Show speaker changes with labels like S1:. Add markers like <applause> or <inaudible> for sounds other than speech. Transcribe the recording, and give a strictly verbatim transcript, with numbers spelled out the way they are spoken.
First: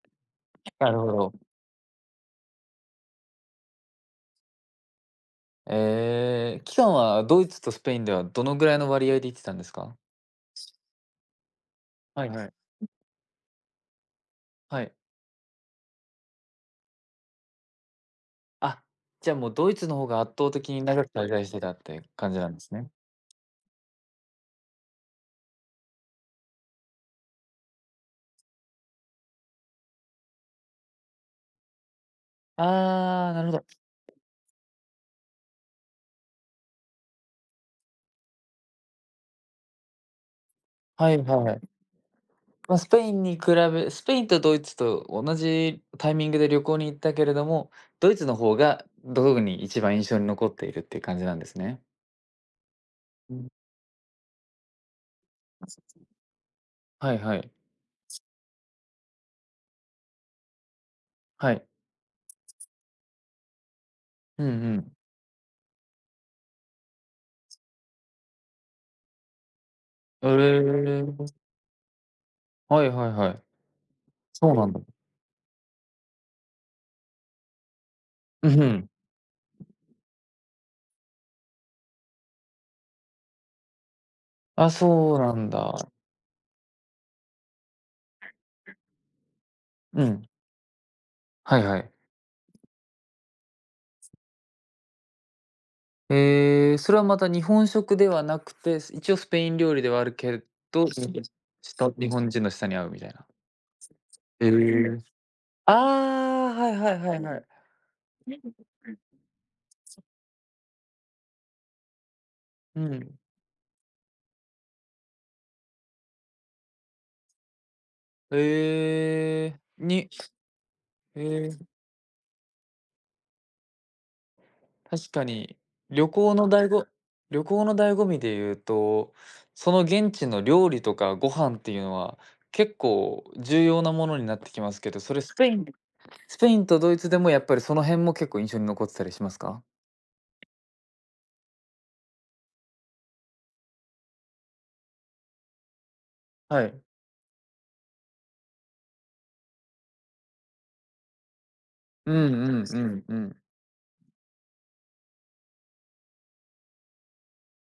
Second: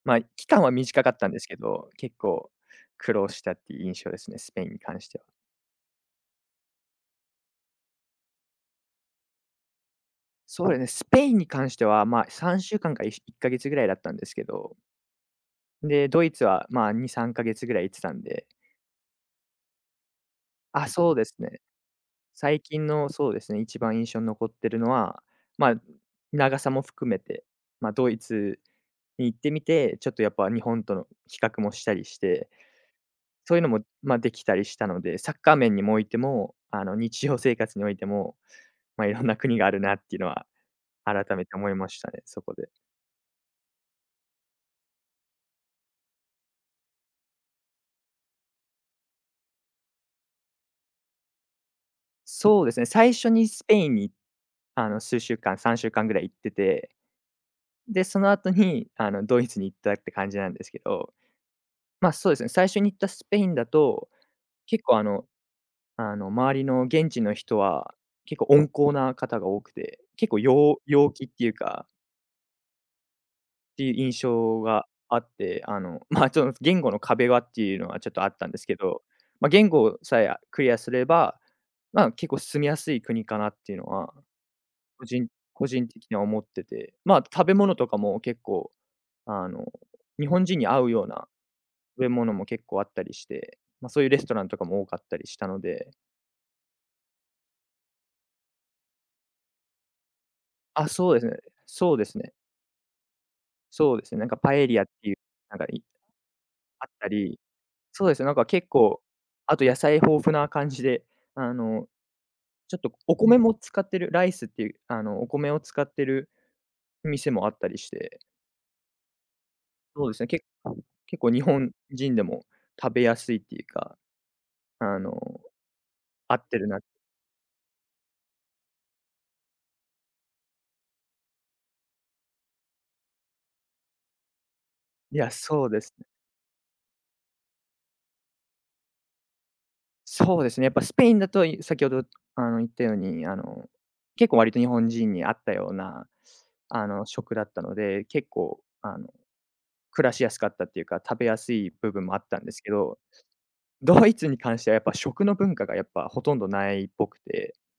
S1: ま、い期間は
S2: <unintelligible> なる
S1: 短
S2: ほ
S1: かったん
S2: ど。
S1: ですけど、結構苦労したっていう印象ですね。スペインに関しては。
S2: え。期間はドイツとスペインではどのぐらいの割合で行ってたんですか？
S1: そ
S2: す
S1: れね、スペインに関しては、ま
S2: は
S1: あ、
S2: いは
S1: さ
S2: い。
S1: んしゅう
S2: う
S1: かんか、いしいっかげつぐらいだったんですけど
S2: はい。
S1: ん、で、ドイツはまあ、にさんかげつぐらい行ってたんで。
S2: あ、じゃ、もうドイツの方が圧倒的に
S1: あ、
S2: 長く
S1: そうで
S2: 滞
S1: す
S2: 在し
S1: ね。
S2: てたって感じなん
S1: 最
S2: です
S1: 近
S2: ね？
S1: の、そうですね、一番印象残ってるのは、まあ、ん、長さも含めて、ま、ドイツに行ってみて、ちょっとやっぱ日本との比較もしたりして。
S2: ああ、なる
S1: そ
S2: ほ
S1: ういう
S2: ど。
S1: のも、ま、できたりしたので。サッカー面にもおいても、あの、日常生活においても、ま、いろんな国があるなっていうのは
S2: はい
S1: 改め
S2: はい。
S1: て
S2: う
S1: 思いましたね、そこで。
S2: ま、スペインに比べスペインとドイツと同じタイミングで旅行に行ったけれども、ドイツの方がどごごに一番印象に残っているっていう感じなんですね。
S1: そうですね。最初
S2: う
S1: に
S2: ん。
S1: スペインに、あの、数週間、
S2: 摩
S1: さん
S2: 擦。
S1: しゅうかんぐらい行ってて。
S2: はいはい。
S1: ん、で、
S2: つ
S1: その後に、あの、ドイツに行ったって感じなんですけど。
S2: はい。
S1: まあ、そうですね、最初に行ったスペインだと、
S2: うん、ふ
S1: 結
S2: ん。
S1: 構あのあの周りの現地の人は結構温厚な方が多くて。結
S2: お、
S1: 構
S2: れれ
S1: よう
S2: れれ、
S1: 陽気
S2: ぼ
S1: っ
S2: す
S1: ていうか
S2: はいはいはい。
S1: っていう印
S2: そう
S1: 象
S2: なんだ。
S1: があって。あの、まあ、ちょんす言語の壁はっていうのは、ちょっとあった
S2: う、
S1: んで
S2: ふ
S1: すけ
S2: ん。
S1: ど。ま、言語さえ、あ、クリアすれば、まあ、結構住みやすい国かなっていうのは、
S2: あ、
S1: 個
S2: そう
S1: 人
S2: なん
S1: 個人
S2: だ。
S1: 的には思ってて。まあ、食べ物とかも結構、
S2: <unintelligible>
S1: あの、
S2: うん。
S1: 日本人に合うような
S2: はいはい。
S1: べ物も結構あったりして。ま、そういうレストランとかも多かったりしたので。
S2: へえ、それはまた日本食ではなくて、す一応スペイン料理ではあるけれど、
S1: あ、そうですね。
S2: 舌
S1: そうで
S2: 日
S1: す
S2: 本
S1: ね。
S2: 人の舌に合うみたいな。
S1: そうですね。なんか
S2: つ
S1: パ
S2: つ
S1: エリアっ
S2: へえ、
S1: ていう、なんか、
S2: あ
S1: い
S2: あ。はい
S1: あっ
S2: はい
S1: た
S2: はいはい。<unintelligible> は
S1: り。
S2: い、
S1: そうですよね、なんか結構、あと野
S2: つ
S1: 菜
S2: そう。
S1: 豊富な感じで。あの、ちょっ
S2: う
S1: と
S2: ん。
S1: お米も使ってる、ライスっていう、あの、お米を使ってる店もあったりして。
S2: へえ。
S1: そ
S2: に
S1: うですね。け
S2: へ
S1: 結構日
S2: え。
S1: 本人でも、食べやすいっていうか、あ
S2: 確
S1: の、
S2: かに。旅行
S1: 合
S2: の
S1: ってる
S2: 醍
S1: な
S2: 醐旅行の醍醐味でいうと、その現地の料理とかご飯っていうのは結構重要なものになってきますけど。そ
S1: い
S2: れ
S1: や、
S2: スペイン
S1: そう
S2: で
S1: ですね。
S2: スペインとドイツでもやっぱりその辺も結構印象に残ってたりしますか。
S1: そうですね。やっぱスペインだと、い先ほど、あの、言ったように、あの、結構割と日本人に合ったような、
S2: はい。
S1: あの、食だったので、結構、あの、暮らしやすかったっていうか、食べやすい部分
S2: う
S1: もあっ
S2: ん
S1: たんです
S2: うん
S1: け
S2: う
S1: ど。
S2: んうん。
S1: ドイツに関してはやっぱ食の文化がやっぱほとんどないっぽくて。